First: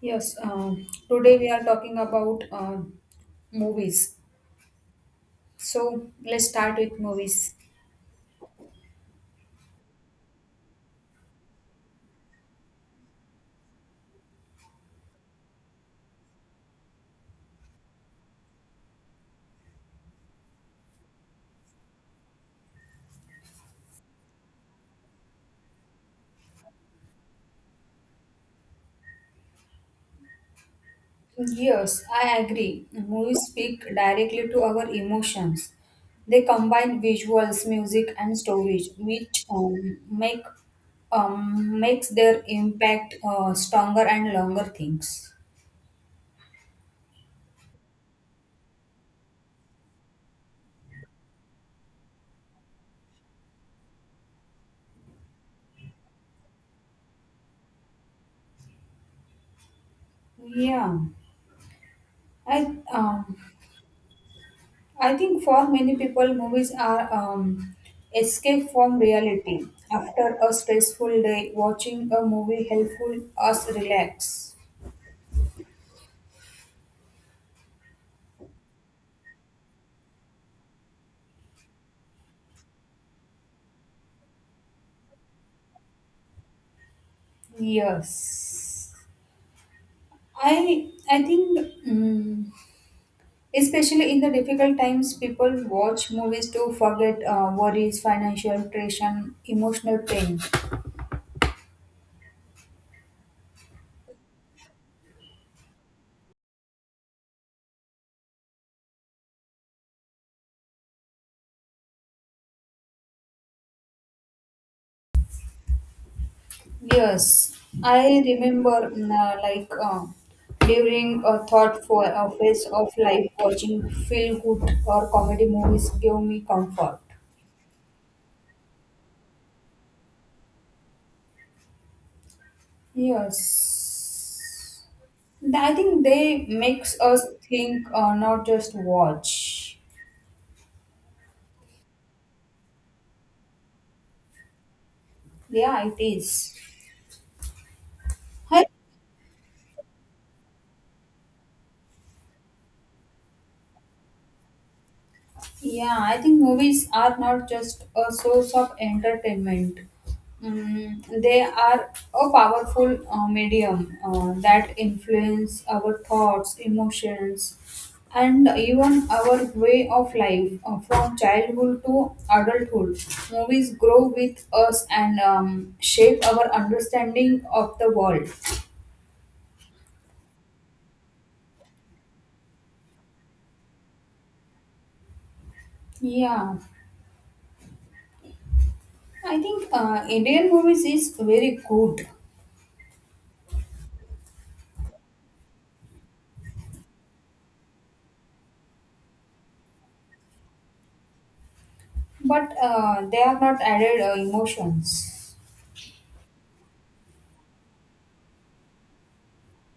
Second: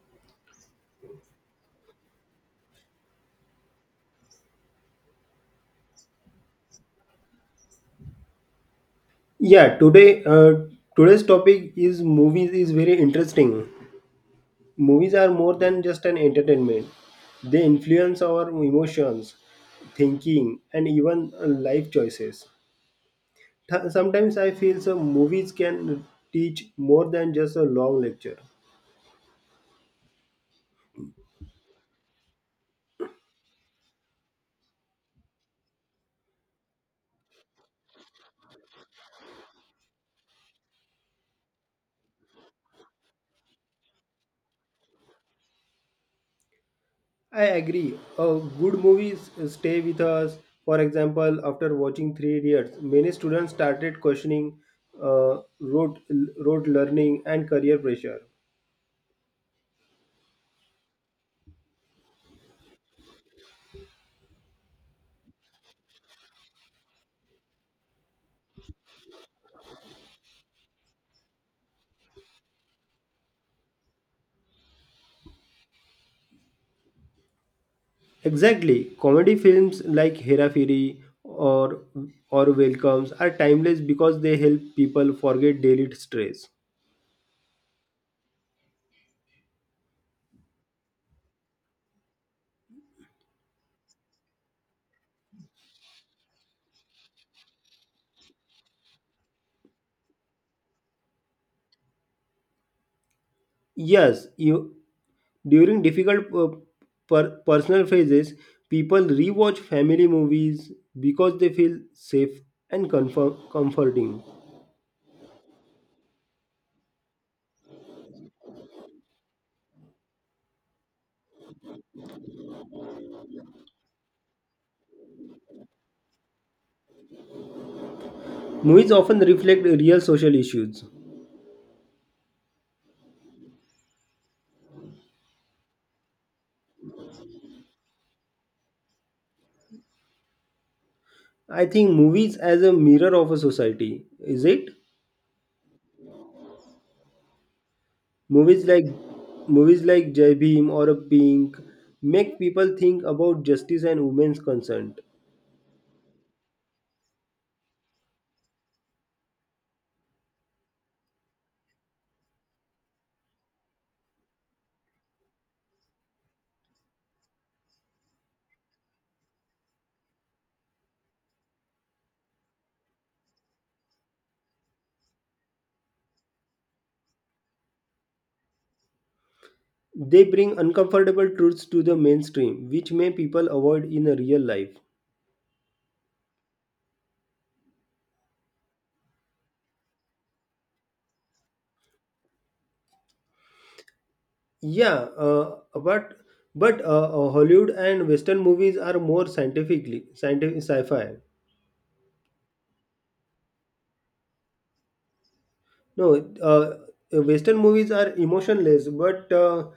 Yes, today we are talking about movies. So let's start with movies. Yeah, today's topic is movies is very interesting. Movies are more than just an entertainment. They influence our emotions, thinking, and even life choices. Sometimes I feel so movies can teach more than just a long lecture. Yes, I agree. Movies speak directly to our emotions. They combine visuals, music, and stories, which makes their impact stronger and longer things. I agree. Good movies stay with us. For example, after watching Three Idiots, many students started questioning uh, road road learning and career pressure. Yeah, I um, I think for many people, movies are escape from reality. After a stressful day, watching a movie helpful us relax. Exactly. Comedy films like Hera Firi or or Welcomes are timeless because they help people forget daily stress. Yes, I think mm especially in the difficult times, people watch movies to forget worries, financial tension, emotional pain. Yes, you during difficult personal phases, people rewatch family movies because they feel safe and comforting. Yes, I remember like during a thoughtful phase of life, watching feel good or comedy movies give me comfort. Movies often reflect real social issues. Yes, I think they makes us think, not just watch. I think movies as a mirror of a society, is it? Yeah, it is. Movies I like movies like Jai Bhim or a Pink make people think about justice and women's concern. Yeah, I think movies are not just a source of entertainment. They are a powerful medium that influence our thoughts, emotions, and even our way of life from childhood to adulthood. Movies grow with us and shape our understanding of the world. They bring uncomfortable truths to the mainstream, which may people avoid in a real life. Yeah, I think Indian movies is very good. Yeah, but Hollywood and Western movies are more scientific sci-fi. But they are not added emotions. No, uh, Western movies are emotionless, but uh,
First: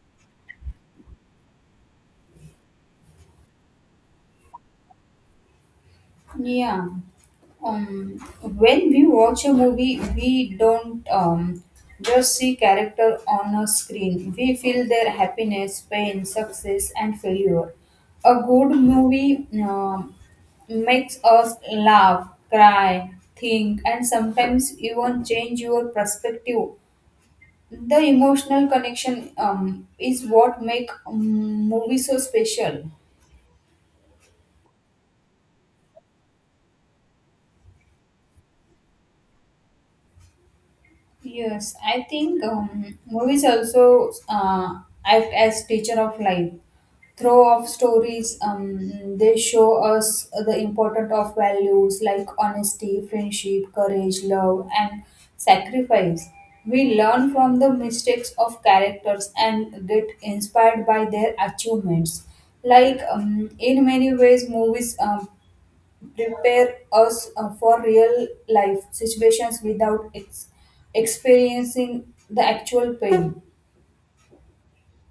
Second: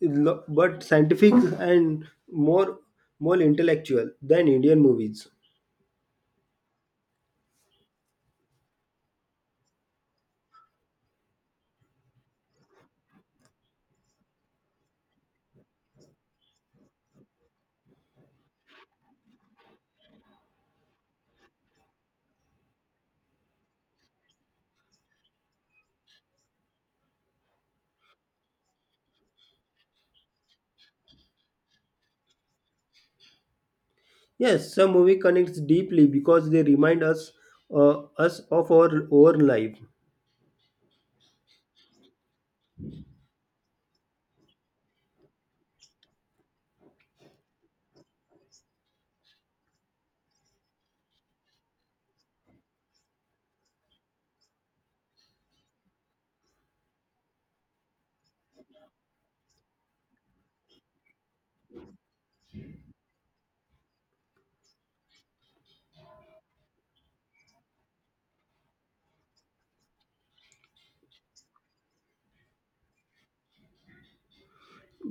lo- but scientific and more intellectual than Indian movies. Yeah. When we watch a movie, we don't just see character on a screen. We feel their happiness, pain, success, and failure. A good movie makes us laugh, cry, think, and sometimes even change your perspective. The emotional connection is what make movie so special. Yes, some movie connects deeply because they remind us of our own life. Yes, I think movies also act as teacher of life. Through of stories, they show us the importance of values like honesty, friendship, courage, love, and sacrifice. We learn from the mistakes of characters and get inspired by their achievements. Like in many ways, movies prepare us for real life situations without experiencing the actual pain.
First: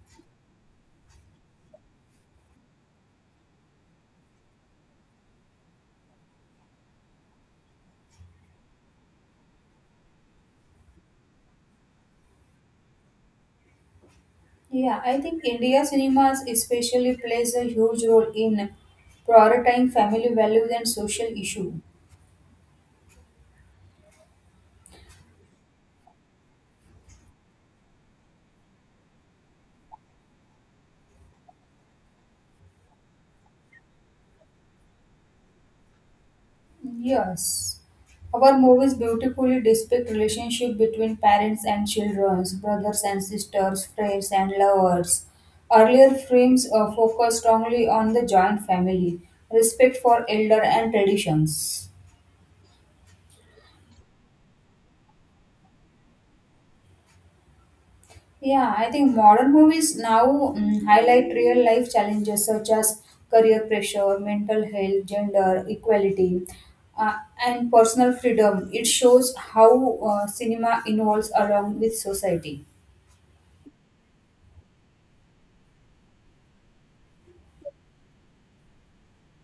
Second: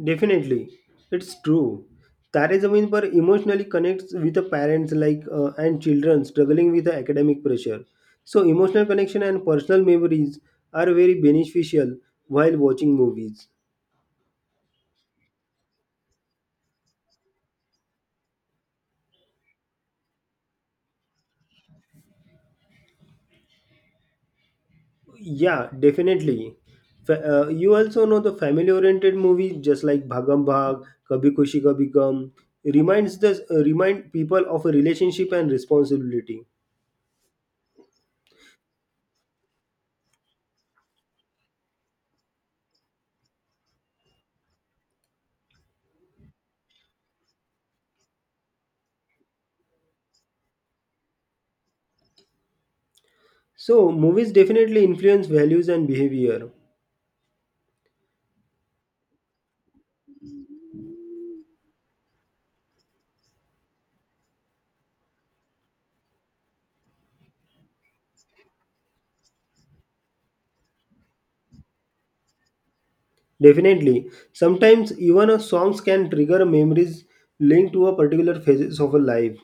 Definitely, it's true. Tare Zameen Par emotionally connects with the parents like and children struggling with the academic pressure. So emotional connection and personal memories are very beneficial while watching movies. Yeah, I think India cinemas especially plays a huge role in prioritizing family values and social issue. Yeah, definitely. You also know the family-oriented movies, just like Bhagam Bhag, Kabhi Kushi, Kabhi Gum, remind people of a relationship and responsibility. Yes. Our movies beautifully depict relationship between parents and children, brothers and sisters, friends and lovers. Earlier films focused strongly on the joint family, respect for elder and traditions. So movies definitely influence values and behavior. Yeah, I think modern movies now highlight real life challenges such as career pressure, mental health, gender equality, uh, and personal freedom. It shows how cinema evolves along with society. Definitely, sometimes even a songs can trigger memories linked to a particular phases of a life.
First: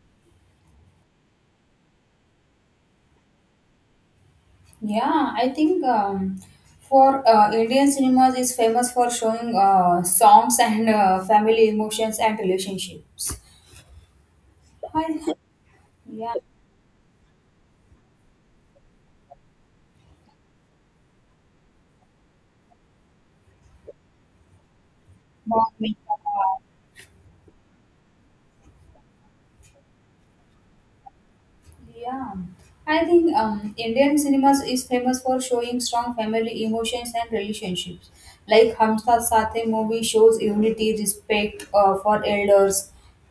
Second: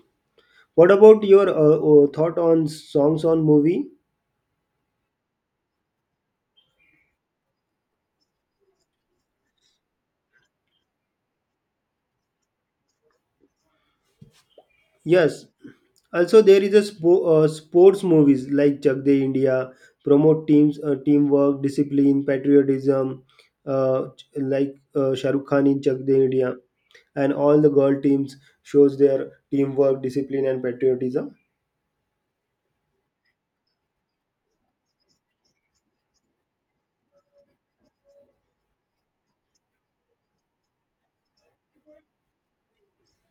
What about your thought on songs on movie? Yeah, I think for Indian cinemas is famous for showing songs and family emotions and relationships. I, Yes, yeah, also there is a sports movies like Chak De India promote teamwork, discipline, patriotism, like Shah Rukh Khan bond in Chak makeup. De India, and all the girl teams shows their teamwork, discipline, and patriotism. Yeah, I think Indian cinemas is famous for showing strong family emotions and relationships. Like Hum Saath Saath Hai movie shows unity, respect for elders,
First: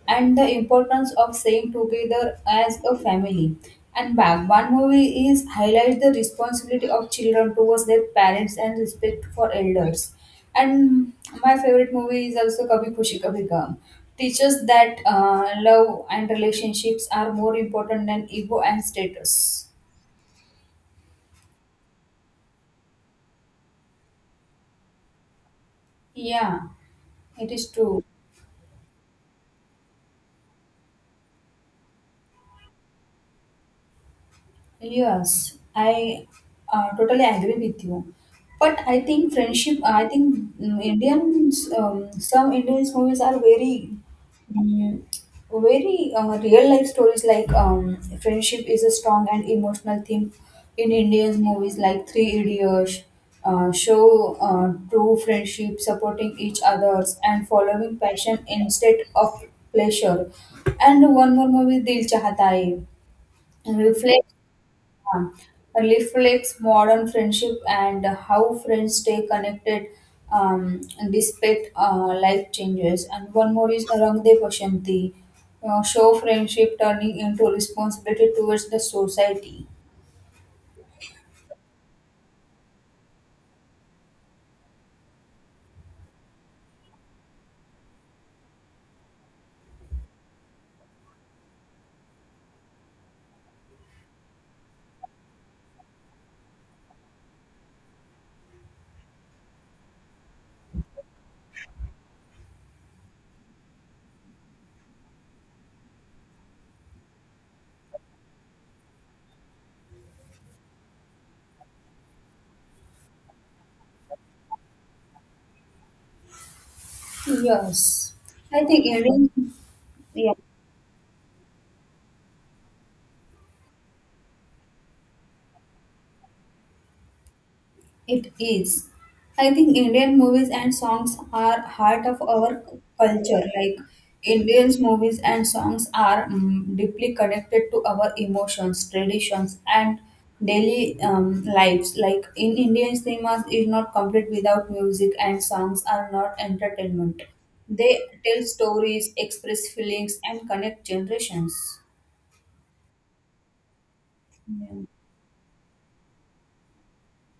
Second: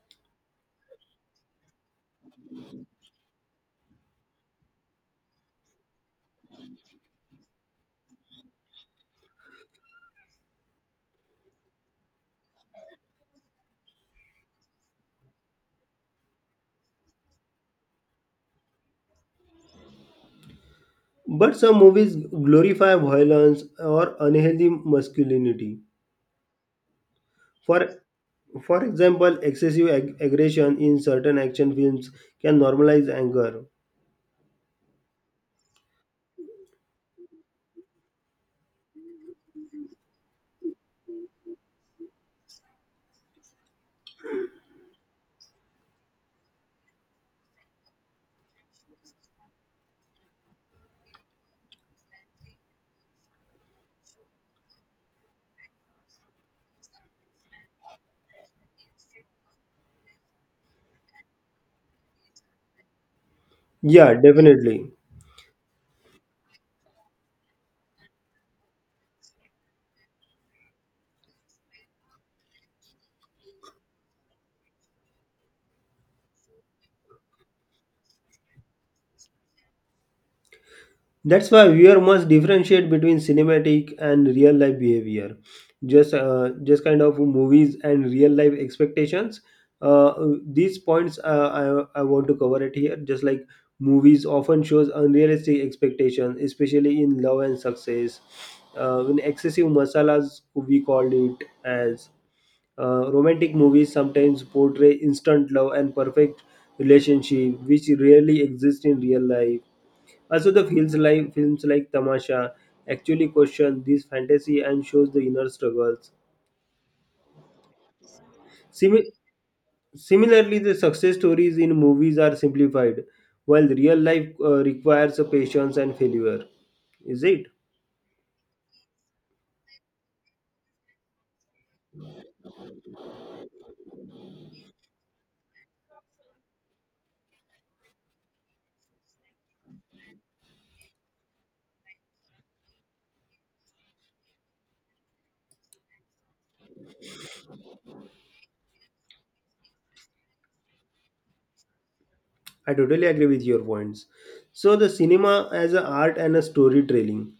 and the importance of staying together as a family. And Bhagwan movie is highlight the responsibility of children towards their parents and respect for elders. And my favorite movie is also Kabhi Khushi Kabhi Gum. Teaches that love and relationships are more important than ego and status. But some movies glorify violence or unhealthy masculinity. Yeah, it is For true. for example, excessive aggression in certain action films can normalize anger. Yes, I totally agree with you. But I think mm, Indians, some Indians movies are very, mm, very real life stories like friendship is a strong and emotional theme in Indians movies like Three Idiots, show true friendship, supporting each others and following passion instead of pleasure. And one more movie, Dil Chahta Hai, Yeah, reflect. definitely. Um, Reflects modern friendship and how friends stay connected um, despite life changes. And one more is Rangde Pashanti, show friendship turning into responsibility towards the society. That's why viewer must differentiate between cinematic and real life behavior. Just kind of movies and real life expectations. Uh, these points I want to cover it here. Just like movies often shows unrealistic expectations, especially in love and success. In excessive masalas, we called it as romantic movies sometimes portray instant love and perfect relationship, which rarely exist in real life. Also, the films like Tamasha actually question these fantasy and shows the inner struggles. Yes, I think Simi- Indian. Yeah. Similarly, the success stories in movies are simplified, while real life requires a patience and failure. Is it? It is. I think Indian movies and songs are heart of our culture. Like Indians movies and songs are deeply connected to our emotions, traditions, and daily lives. Like in Indian cinemas, is not complete without music, and songs are not entertainment. They tell stories, express feelings, and connect generations. I totally agree with your points. So, Yeah. the cinema as an art and a storytelling.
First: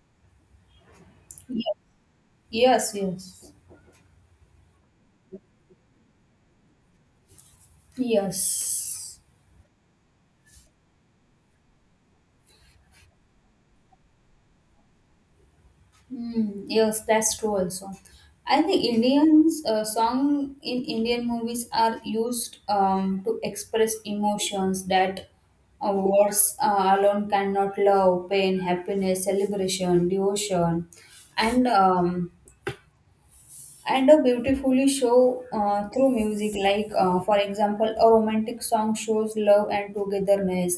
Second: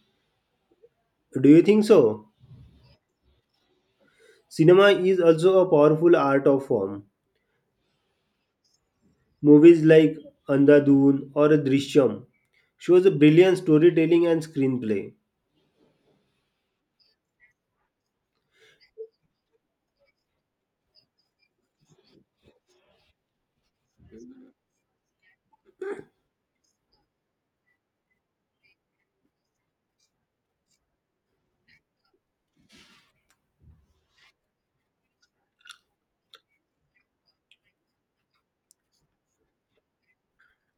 Do you Ye- think so? Yes. Yes. Cinema is also a powerful art of form. Yes. Movies like Andhadhun or Drishyam shows a brilliant storytelling and screenplay. Hmm, yes, that's true also. I think Indians song in Indian movies are used to express emotions that words alone cannot love, pain, happiness, celebration, devotion, and um, and a beautifully show through music, like for example, a romantic song shows love and togetherness,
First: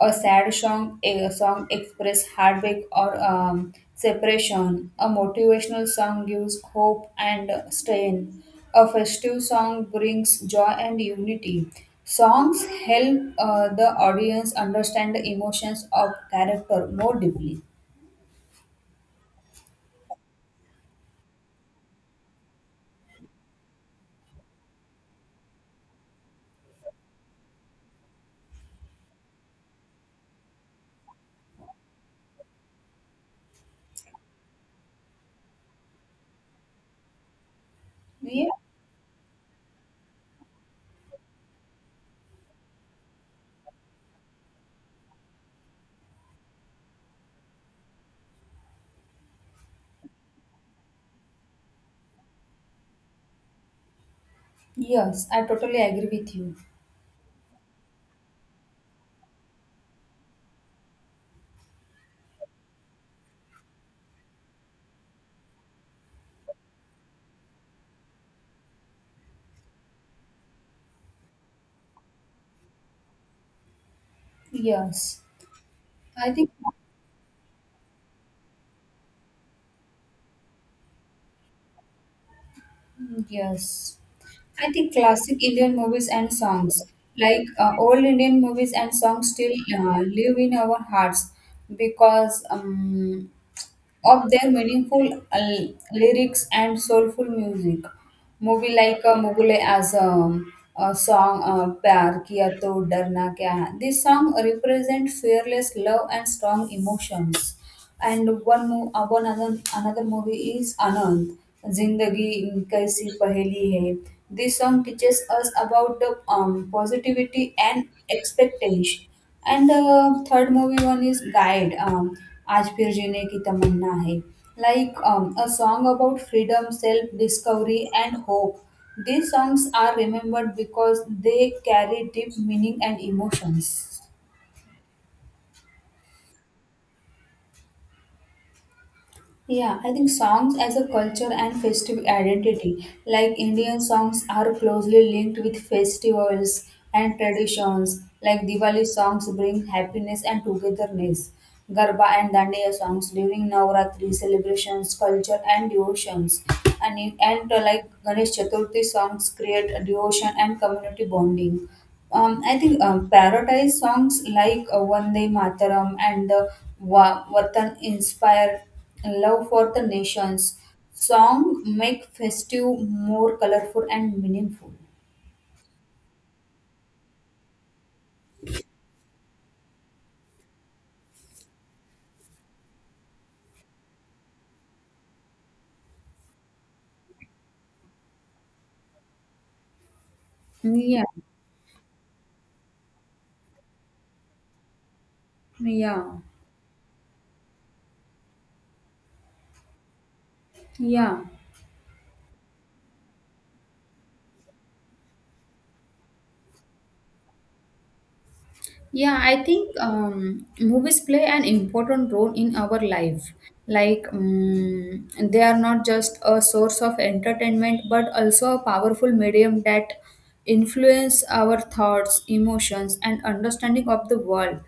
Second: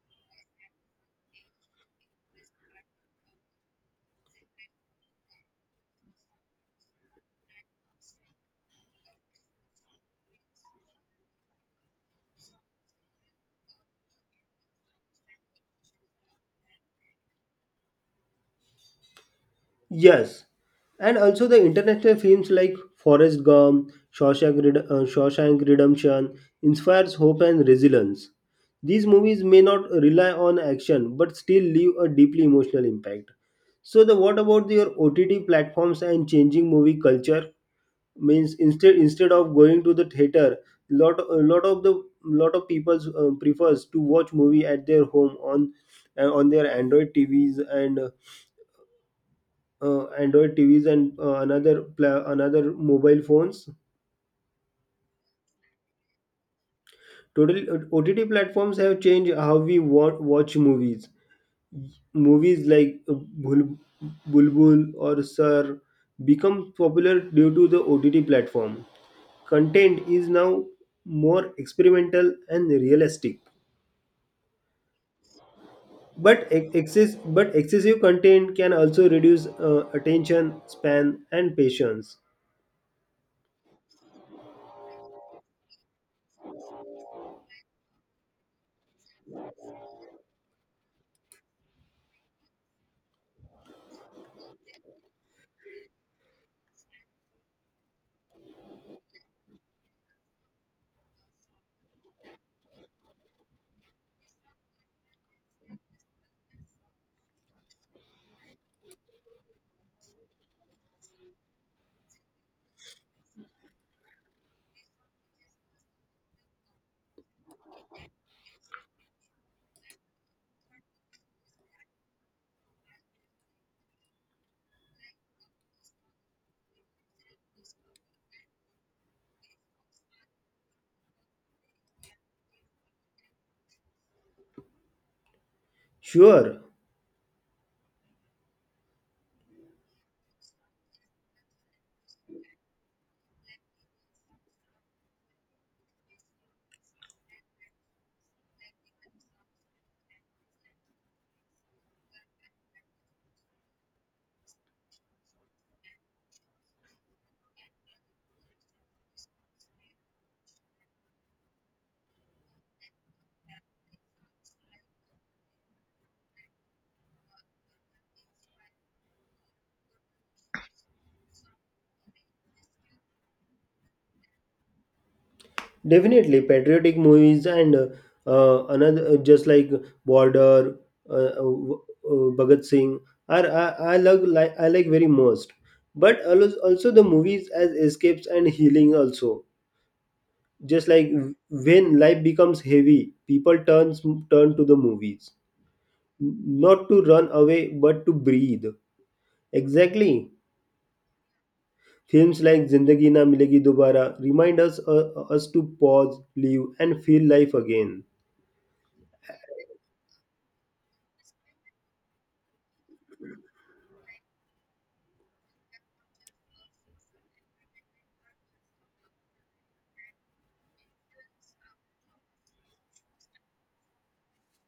a sad song, a song express heartbreak or separation, a motivational song gives hope and strength. A festive song brings joy and unity. Songs help the audience understand the emotions of character more deeply. Yes, and also the international films like Forrest Gump, Shawshank, Shawshank Redemption inspires hope and resilience. These movies may not rely on action but still leave a deeply emotional impact. So, the what about your OTT platforms and changing movie culture? Yeah, Means instead of going to the theater, lot a lot of the lot of people prefers to watch movie at their home on their Android TVs and another mobile phones. yes, I totally agree with you. Total OTT platforms have changed how we watch movies. Movies like Bulbul or Sir become popular due to the OTT platform. Content is now more experimental and realistic. Yes, I But think ex- excess, but excessive content can also reduce attention span and patience. Yes. I think classic Indian movies and songs, like old Indian movies and songs, still live in our hearts because of their meaningful lyrics and soulful music. Movie like Mughal e Azam, a song Pyar Kiya To Darna Kya Hai. This song represent fearless love and strong emotions. And one other, another movie is Anand, Zindagi Kaisi Paheli Hai. This song teaches us about the positivity and expectation, and the third movie one is Guide. आज फिर जीने की तमन्ना है. Like a song about freedom, self-discovery, and hope. These songs are remembered because they carry deep meaning and emotions. Sure. Yeah, I think songs as a culture and festive identity, like Indian songs, are closely linked with festivals and traditions. Like Diwali songs bring happiness and togetherness. Garba and Dandiya songs during Navratri celebrations, culture and devotions. And like Ganesh Chaturthi songs create a devotion and community bonding. I think parodize songs like Vande Mataram and the Vatan inspire love for the nations. Song make festive more colorful and meaningful. Definitely, patriotic movies and another just like Border, uh, Bhagat Singh are I like very most. But also the movies as escapes and healing also. Just Yeah, like when life becomes heavy, people turn to the movies, yeah, not to run away but to breathe. Exactly. yeah. Films like Zindagi Na Milegi Dobara remind us to pause, live, and feel life again. Yeah, I think movies play an important role in our life. Like, they are not just a source of entertainment, but also a powerful medium that influence our thoughts, emotions, and understanding of the world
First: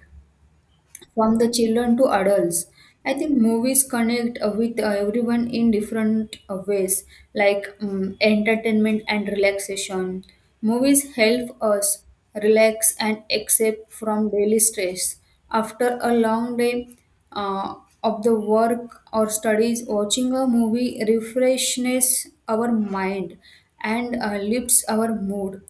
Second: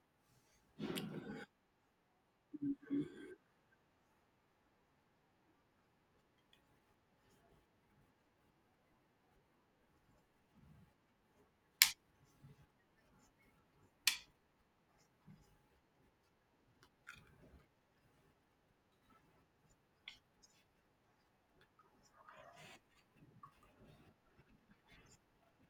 from the children to adults. I think movies connect with everyone in different ways, like entertainment and relaxation. Movies help us relax and escape from daily stress. After a long day uh, of the work or studies, watching a movie refreshes our mind and lifts our mood.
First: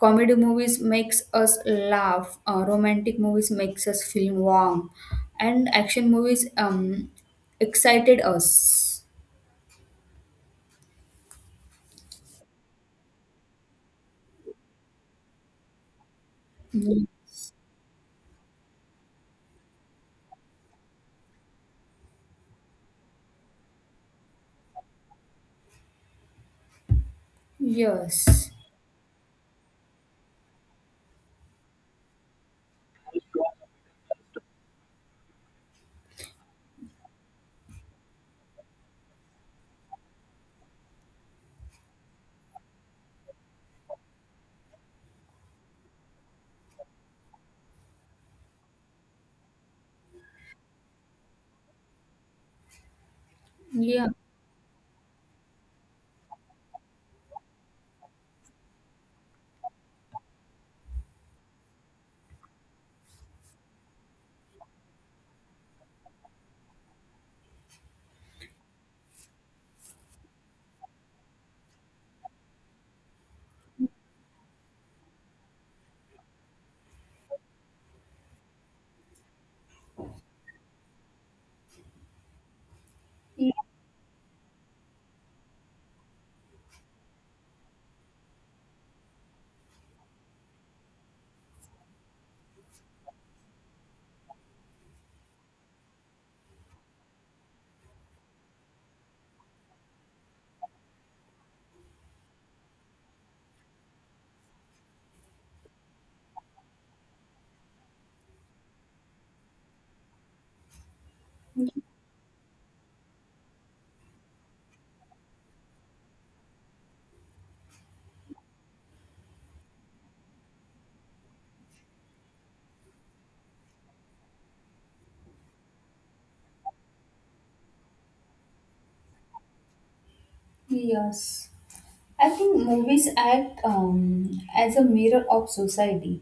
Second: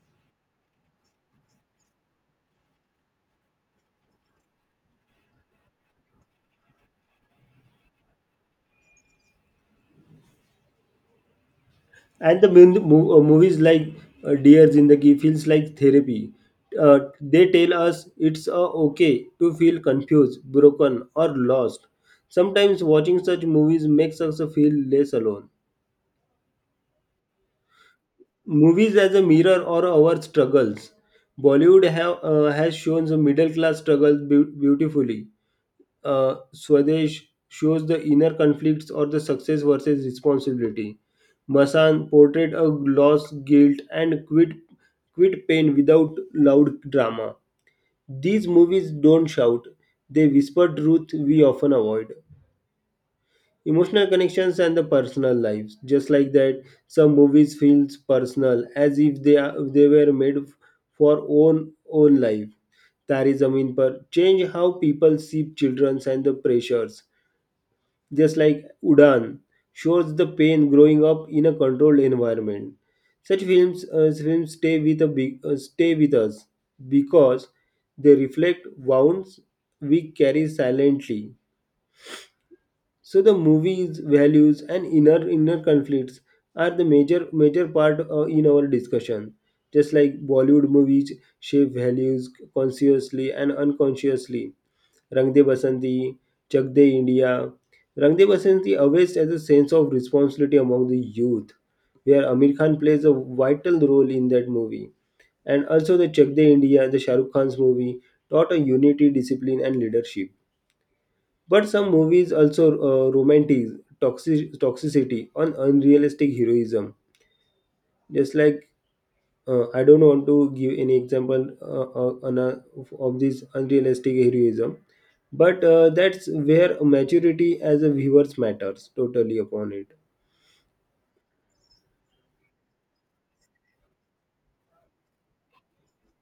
Comedy movies makes us laugh, romantic movies makes us feel warm, and action movies excited us. And the movies like Dear Zindagi feels like therapy. Mm. They tell us it's okay to feel confused, broken, or lost. Sometimes watching such movies makes us feel less alone. Yes, Movies as a mirror or our struggles. Has shown the middle class struggles beautifully. Uh, Swadesh shows the inner conflicts or the success versus responsibility. Masan portrayed a loss, guilt, and quit pain without loud drama. These movies don't shout, they whisper truth we often avoid. Emotional yeah. connections and the personal lives. Just like that, some movies feels personal as if they were made for own life. Tari Zameen Par change how people see children and the pressures just like Udan, shows the pain growing up in a controlled environment. Such films, stay with us because they reflect wounds we carry silently. So the movies, values, and inner conflicts are the major part in our discussion. Just like Bollywood movies shape values consciously and unconsciously, Rang De Basanti, Chak De India. Rang De Basanti awakes as a sense of responsibility among the youth, where Amir Khan plays a vital role in that movie. And also the Chak De India, the Shah Rukh Khan's movie, taught a unity, discipline, and leadership. But some movies also romantic toxicity on unrealistic heroism, just like I don't want to give any example of this unrealistic heroism, but that's where maturity as a viewers matters totally upon it. Yes. I think movies act as a mirror of society.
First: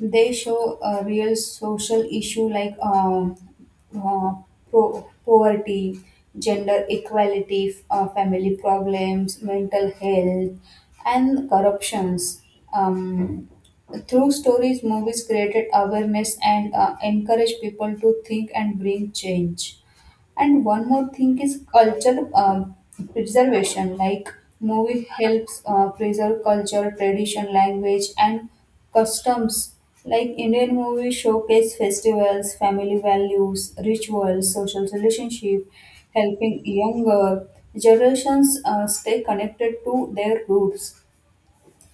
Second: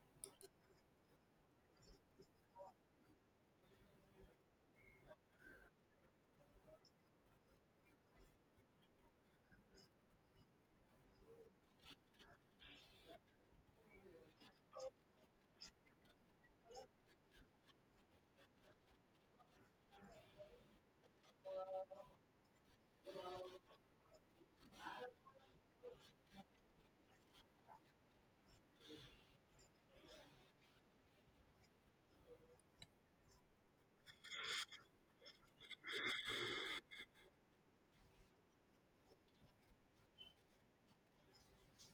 They show a real social issue, like uh, poverty, gender equality, family problems, mental health, and corruptions. Um, Through stories, movies created awareness and encourage people to think and bring change. And one more thing is culture preservation. Like movie helps preserve culture, tradition, language, and customs. Like Indian movies showcase festivals, family values, rituals, social relationship, helping younger generations stay connected to their roots.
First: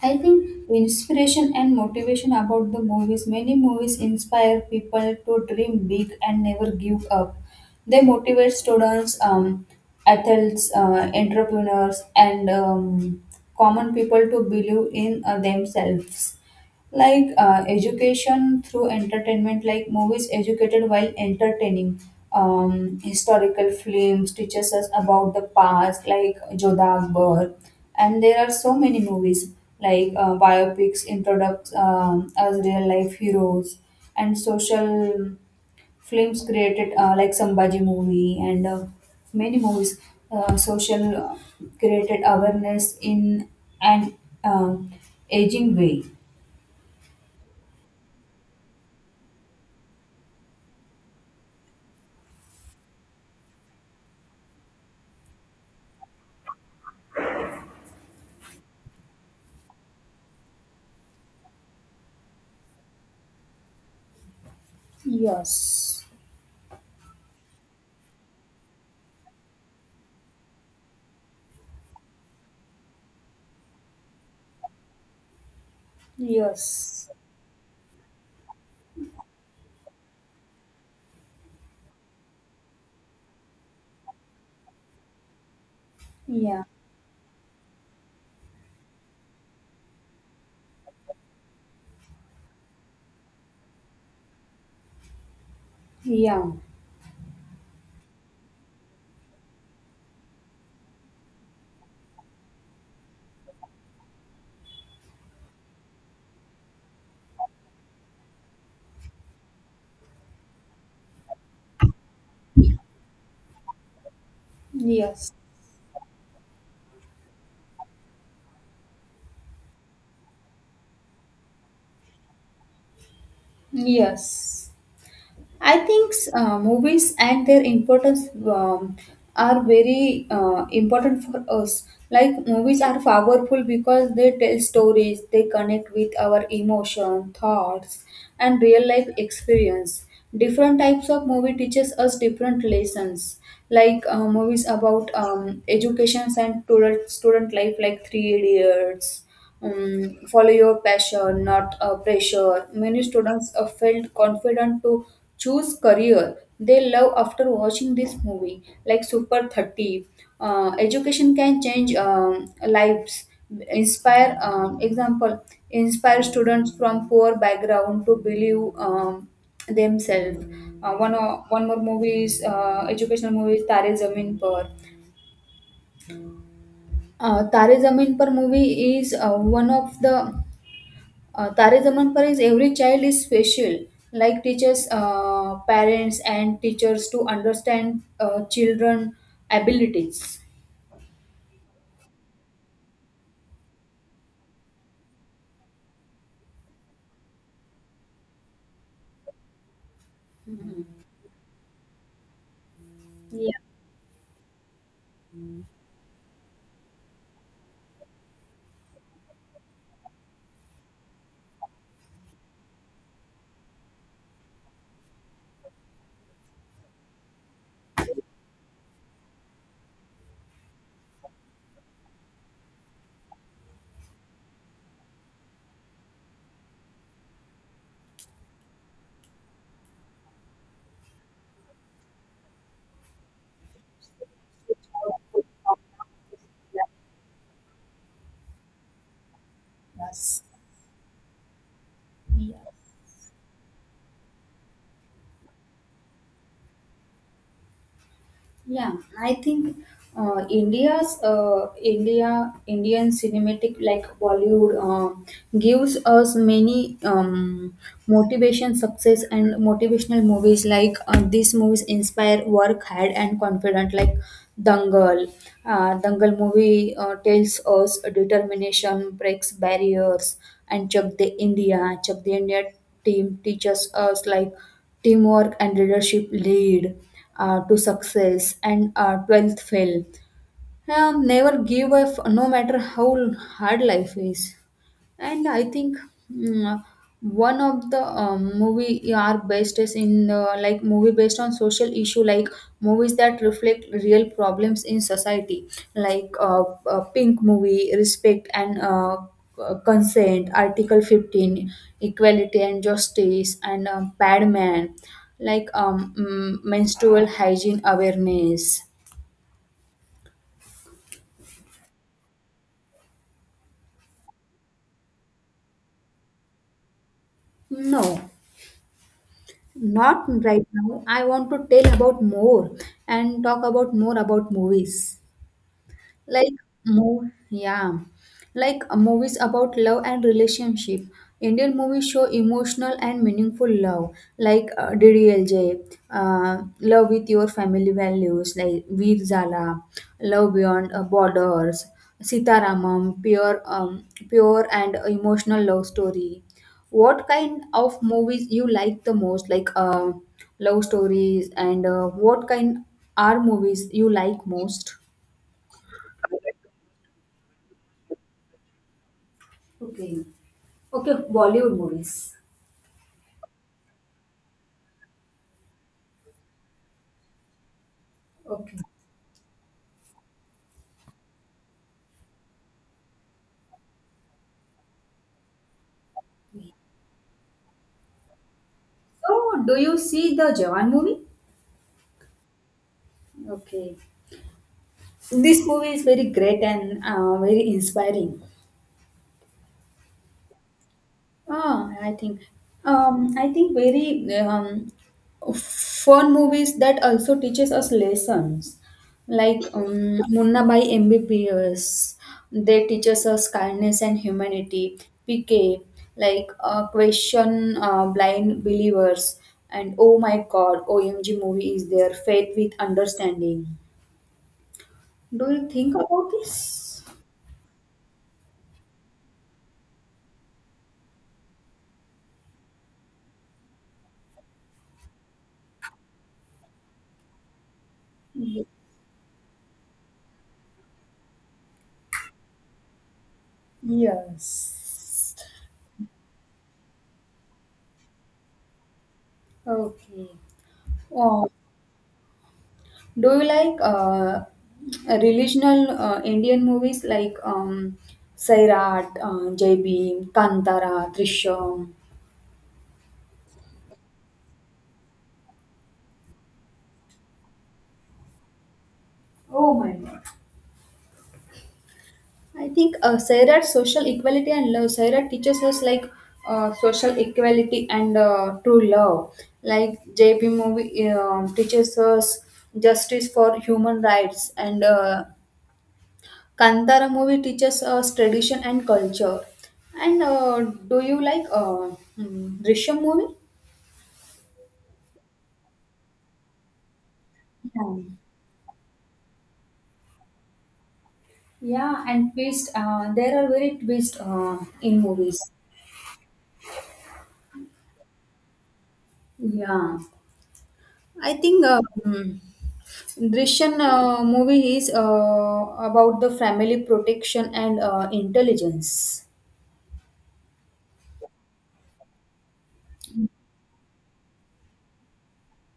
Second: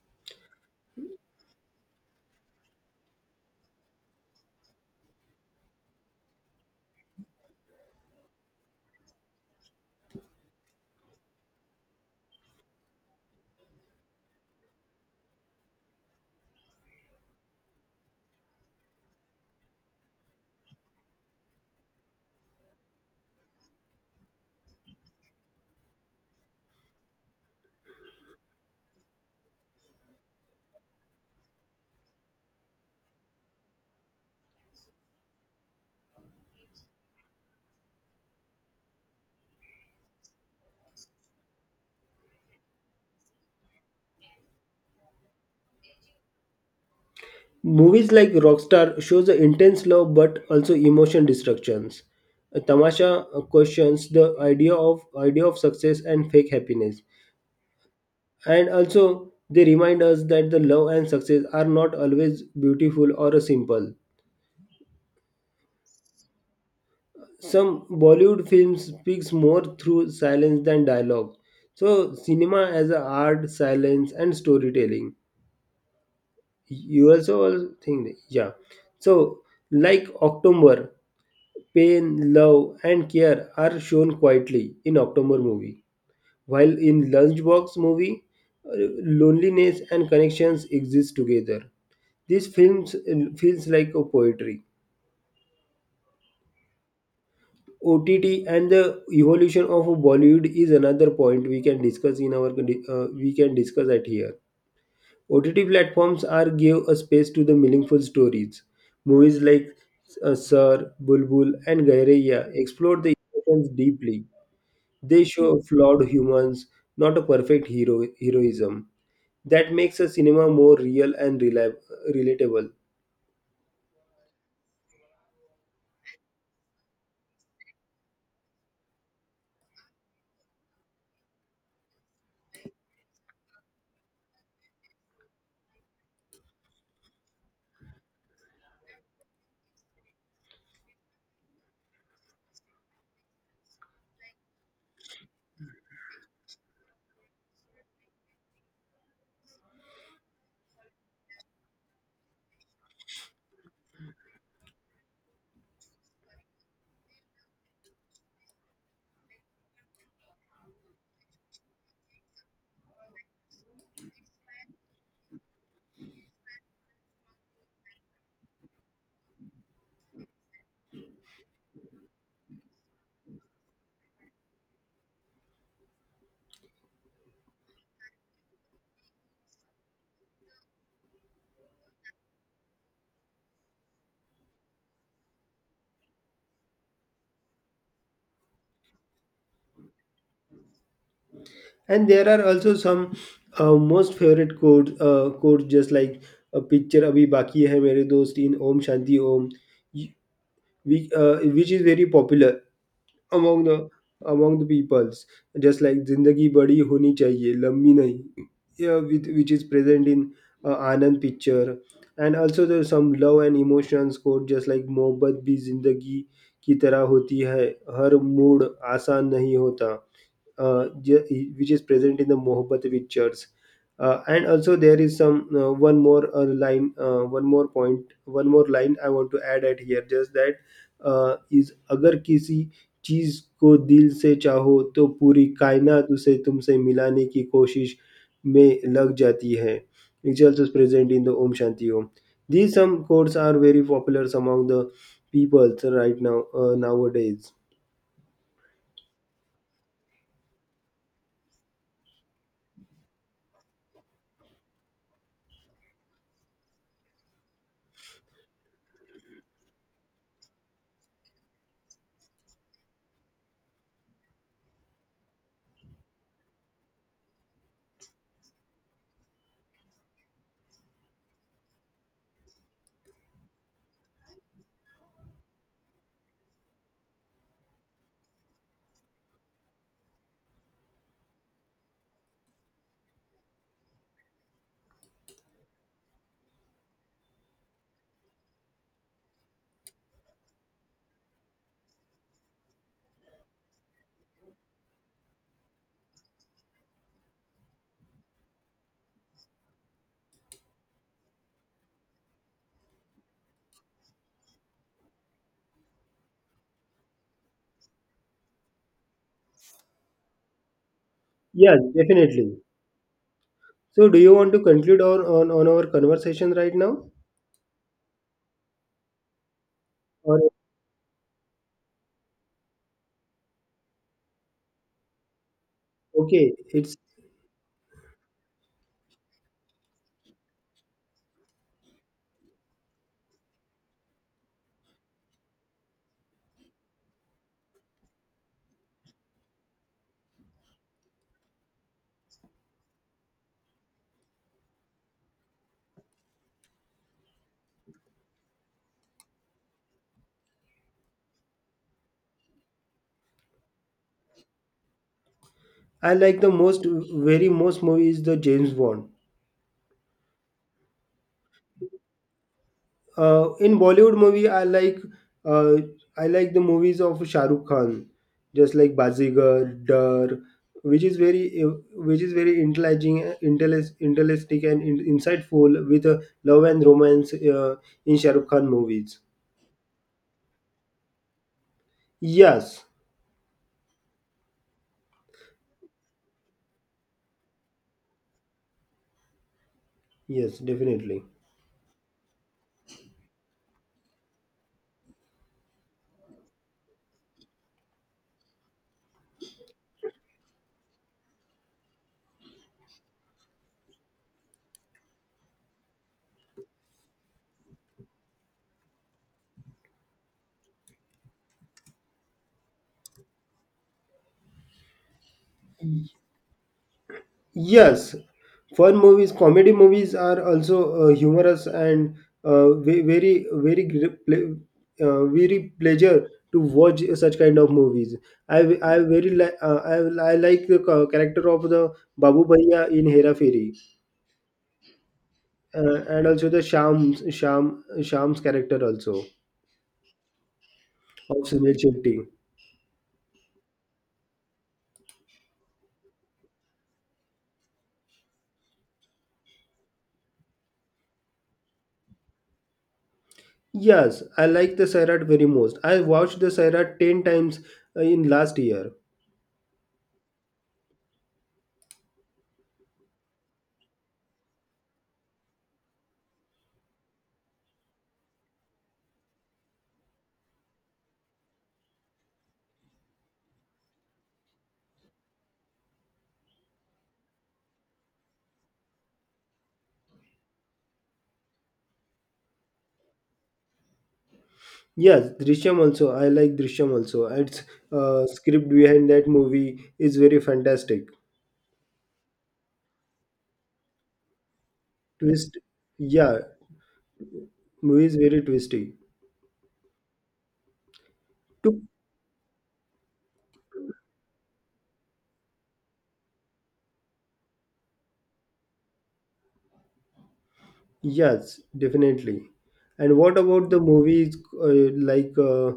I think inspiration and motivation about the movies. Many movies inspire people to dream big and never give up. They motivate students, athletes, entrepreneurs, and common people to believe in themselves, like education through entertainment. Like movies educated while entertaining, historical films teaches us about the past, like Jodha Akbar, and there are so many movies like biopics introduce us real life heroes, and social films created, like Sambhaji movie, and many movies social created awareness in an uh, aging way. Movies like Rockstar shows the intense love but also emotion destructions. Tamasha questions the idea of success and fake happiness, and also they remind us that the love and success are not always beautiful or simple. Yes. Some Bollywood films speaks more through silence than dialogue. So cinema as a art, silence, and storytelling. You Yes. also all think, yeah. So like October, pain, love, and care are shown quietly in October movie, Yeah. while in Lunchbox movie, loneliness and connections exist together. These films feels like a poetry. Yeah. OTT and the evolution of Bollywood is another point we can discuss at here. OTT platforms are give a space to the meaningful stories. Movies like Sir, Bulbul, and Gairaiya explore the emotions deeply. They Yes. show flawed humans, not a perfect heroism. That makes a cinema more real and relatable. Yes. I think movies and their importance are very important for us. Like movies are powerful because they tell stories, they connect with our emotion, thoughts, and real life experience. Different types of movie teaches us different lessons. Like movies about educations and student life, like Three Idiots, follow your passion, not pressure. Many students felt confident to choose career they love after watching this movie, like Super 30. Education can change lives, inspire, example, inspire students from poor background to believe themselves. One more movie is, educational movie is Tare Zameen Par. Tare Zameen Par movie is one of the Tare Zaman Par is every child is special, like teachers, parents, and teachers to understand children abilities. And there are also some most favorite quotes just like a picture abhi baki hai mere dost in om shanti om which is very popular Yeah. among the among the peoples, just like zindagi badi honi chahiye lambi nahi, yeah, which is present in anand picture, and also there's some love and emotions quote just like मोहब्बत भी जिंदगी की तरह होती है हर mood आसान नहीं होता, uh, ju- which is present in the Mohabbat pictures. And also there is some one more line I want to add at here, just that is अगर किसी चीज को दिल से चाहो तो पूरी कायनात उसे तुमसे मिलाने की कोशिश में लग जाती है. Which also is present in the Om Shanti Om. Yeah. These some quotes are very popular among the people right now, nowadays. Yeah, I think India's India Indian cinematic like Bollywood gives us many motivation, success, and motivational movies. Like these movies inspire work hard and confident. Like Dangal, Dangal movie tells us determination breaks barriers, and Chak De India team teaches us like teamwork and leadership lead to success, and 12th fail. Never give up no matter how hard life is. And I think mm, one of the movie are based is in like movie based on social issue, like movies that reflect real problems in society, like pink movie respect and consent, article 15 equality and justice, and bad man, like menstrual hygiene awareness. Yes, definitely. So do you want to conclude on our conversation right now? No. Not Or right now. I want to tell about more and talk about more about movies, okay, like it's move yeah, like movies about love and relationship. Indian movies show emotional and meaningful love, like DDLJ, love with your family values, like Veer Zala, love beyond borders, Sitaramam, pure and emotional love story. What kind of movies you like the most, like love stories, and what kind are movies you like most? I like the most very most movie is the James Bond. Okay. Okay, Bollywood movies. In Bollywood movie, uh, I like the movies of Shah Rukh Khan, just Okay. like Bazigar, Dar, which is very intelligent, intellistic and insightful with love and romance in Shah Rukh Khan movies. So, do you see the Jawan movie? Yes, Okay. This movie is very great and very inspiring. yes, definitely. Ah, I think very fun movies that also teaches us lessons, like Munna by MBPS. They teaches us kindness and humanity. PK, like Question Blind Believers, and Oh My God, OMG movie is there. Faith with Understanding. Do you think about this? Yes, fun movies, comedy movies are also humorous and uh, ve- very, very, gr- ple- very pleasure to watch such kind of movies. I, Ye- v- I very like, I like the character of the Babu Bhaiya in Hera Fairy, Yes. And also the Sham's character also Okay. of Oh. Sunil Shetty. Do you like relational Indian movies like Sairat, Jai Bhim, Kantara, Drishyam? Yes, I like the Sairat very most. I watched the Sairat 10 times in last year. Oh my god. I think Sairat social equality and love. Sairat teaches us like social equality and true love. Like JP movie teaches us justice for human rights, and Kantara movie teaches us tradition and culture. And do you like Drishyam movie? Yes, Drishyam also. I like Drishyam also. Its Yeah. Script behind that movie is very fantastic. Yeah, and twist. There are very twist in movies. Twist, yeah, movie is very twisty. Yeah, I think To Drishyam movie is about the family protection and intelligence. Yes, definitely. And what about the movies uh, like uh,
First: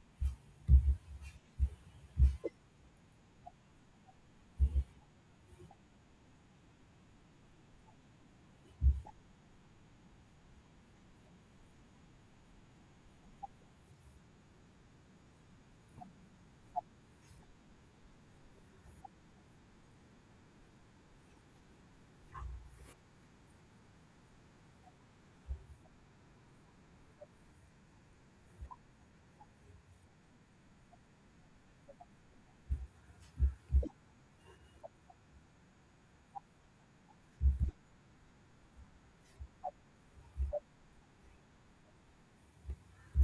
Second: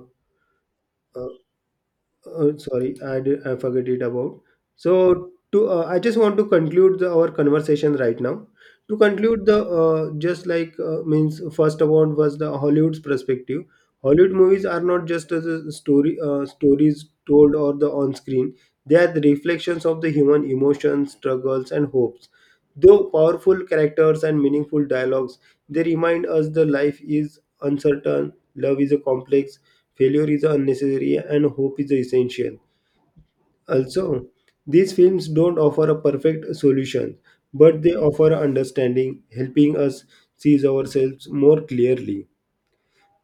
Uh, Sorry, I forget it about. So to I just want to conclude our conversation right now. To conclude, the just like means first of all was the Hollywood's perspective. Hollywood movies are not just as a story stories told or the on screen. They are the reflections of the human emotions, struggles, and hopes. Though powerful characters and meaningful dialogues, they remind us that life is uncertain, love is a complex, failure is unnecessary, and hope is essential. Also, these films don't offer a perfect solution, but they offer understanding, helping us see ourselves more clearly.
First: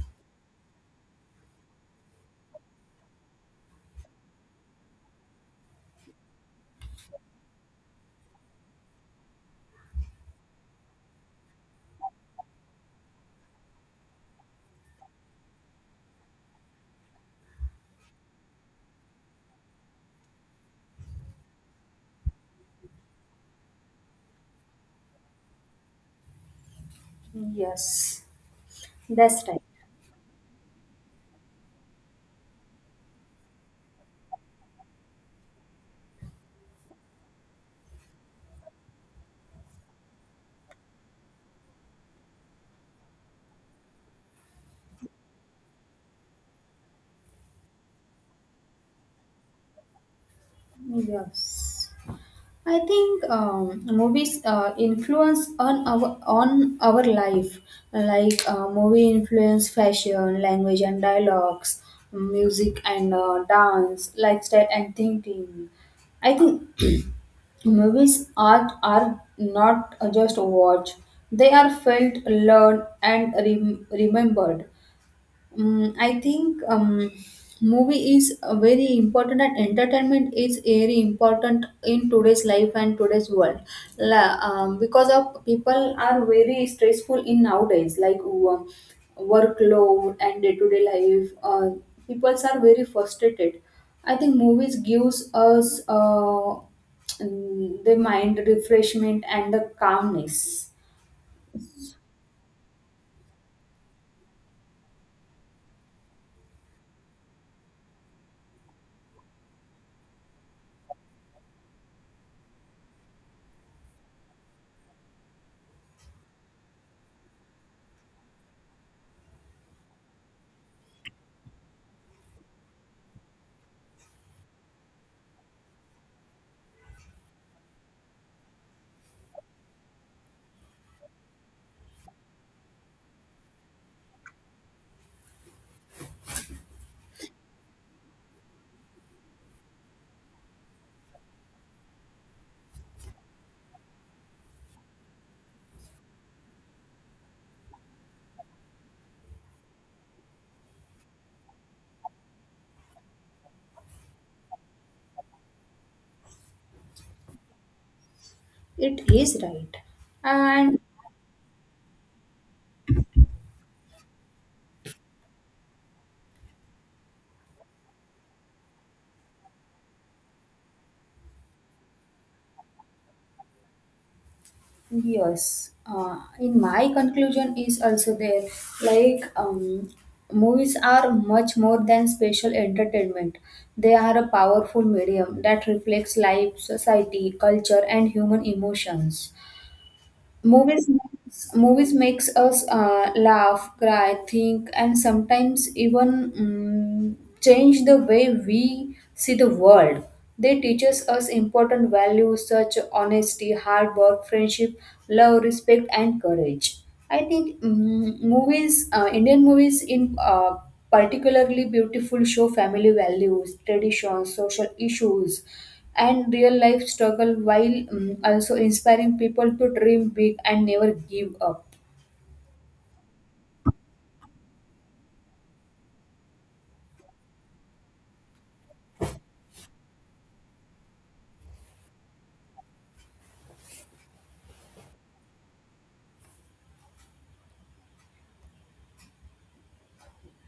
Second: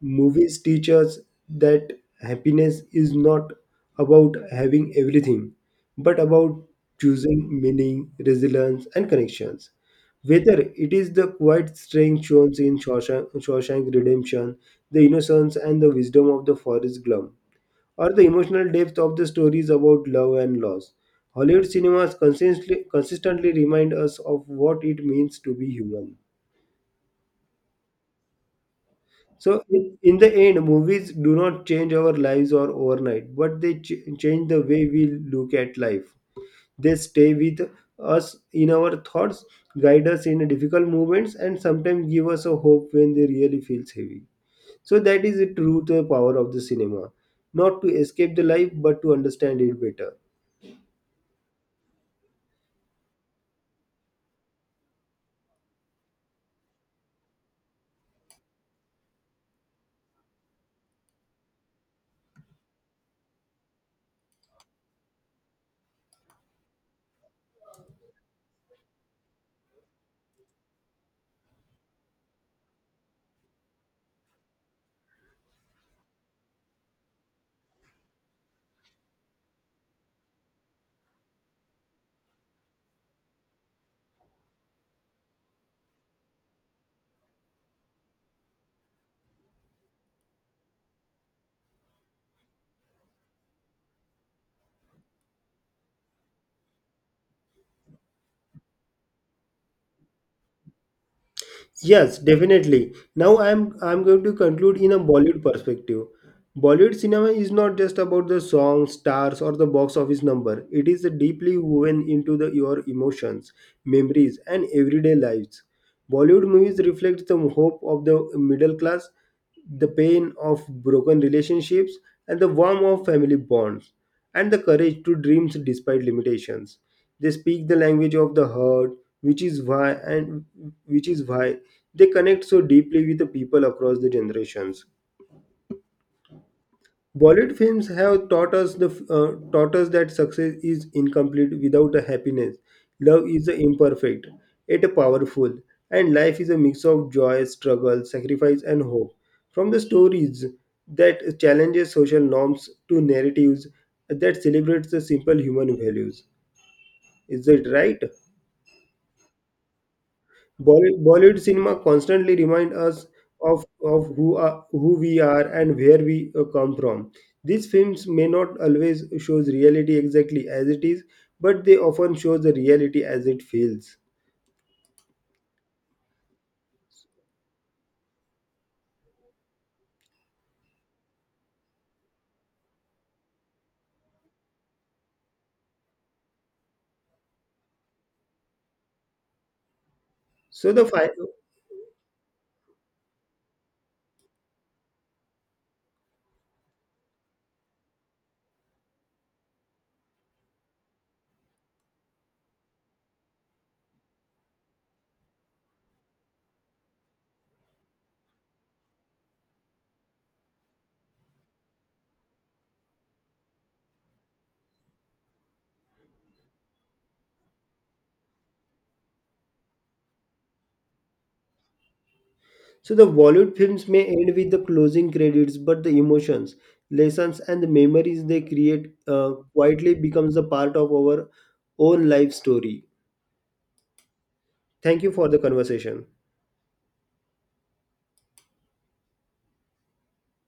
Movies teach us that happiness is not about having everything, but about choosing meaning, resilience, and connections. Whether it is the quiet strength shown in Shawshank, Shawshank Redemption, the innocence and the wisdom of the forest Gump, or the emotional depth of the stories about love and loss, Hollywood cinemas consistently remind us of what it means to be human. Yes, that's right. So in the end, movies do not change our lives or overnight, but they change the way we look at life. They stay with us in our thoughts, guide us in difficult moments, and sometimes give us a hope when they really feels heavy. So that is the true the power of the cinema, not to escape the life, but to understand it better. Oh, yes. I think movies influence on our life. Like movie influence fashion, language and dialogues, music and dance, lifestyle and thinking. I think movies are not just watched; they are felt, learned, and remembered. I think movie is very important, and entertainment is very important in today's life and today's world. Because of people are very stressful in nowadays, like workload and day-to-day life. People are very frustrated. I think movies gives us the mind refreshment and the calmness. Yes, definitely. Now I'm going to conclude in a Bollywood perspective. Bollywood cinema is not just about the songs, stars, or the box office number. It is deeply woven into your emotions, memories, and everyday lives. Bollywood movies reflect the hope of the middle class, the pain of broken relationships, and the warmth of family bonds, and the courage to dreams despite limitations. They speak the language of the heart, which is why and which is why they connect so deeply with the people across the generations. Bollywood films have taught us that success is incomplete without a happiness. Love is a imperfect, yet a powerful, and life is a mix of joy, struggle, sacrifice, and hope. From the stories that challenges social norms to narratives that celebrates the simple human values. Is it right? It is right, and Bollywood cinema constantly remind us of who we are and where we come from. These films may not always shows reality exactly as it is, but they often show the reality as it feels. yes, in my conclusion is also there. Like, movies are much more than special entertainment. They are a powerful medium that reflects life, society, culture, and human emotions. So the Movies fi- makes, movies makes us laugh, cry, think, and sometimes even change the way we see the world. They teaches us important values such honesty, hard work, friendship, love, respect, and courage. I think Indian movies in particularly beautiful show family values, traditions, social issues and real life struggle while also inspiring people to dream big and never give up. so the Bollywood films may end with the closing credits, but the emotions, lessons, and the memories they create quietly becomes a part of our own life story. Thank you for the conversation.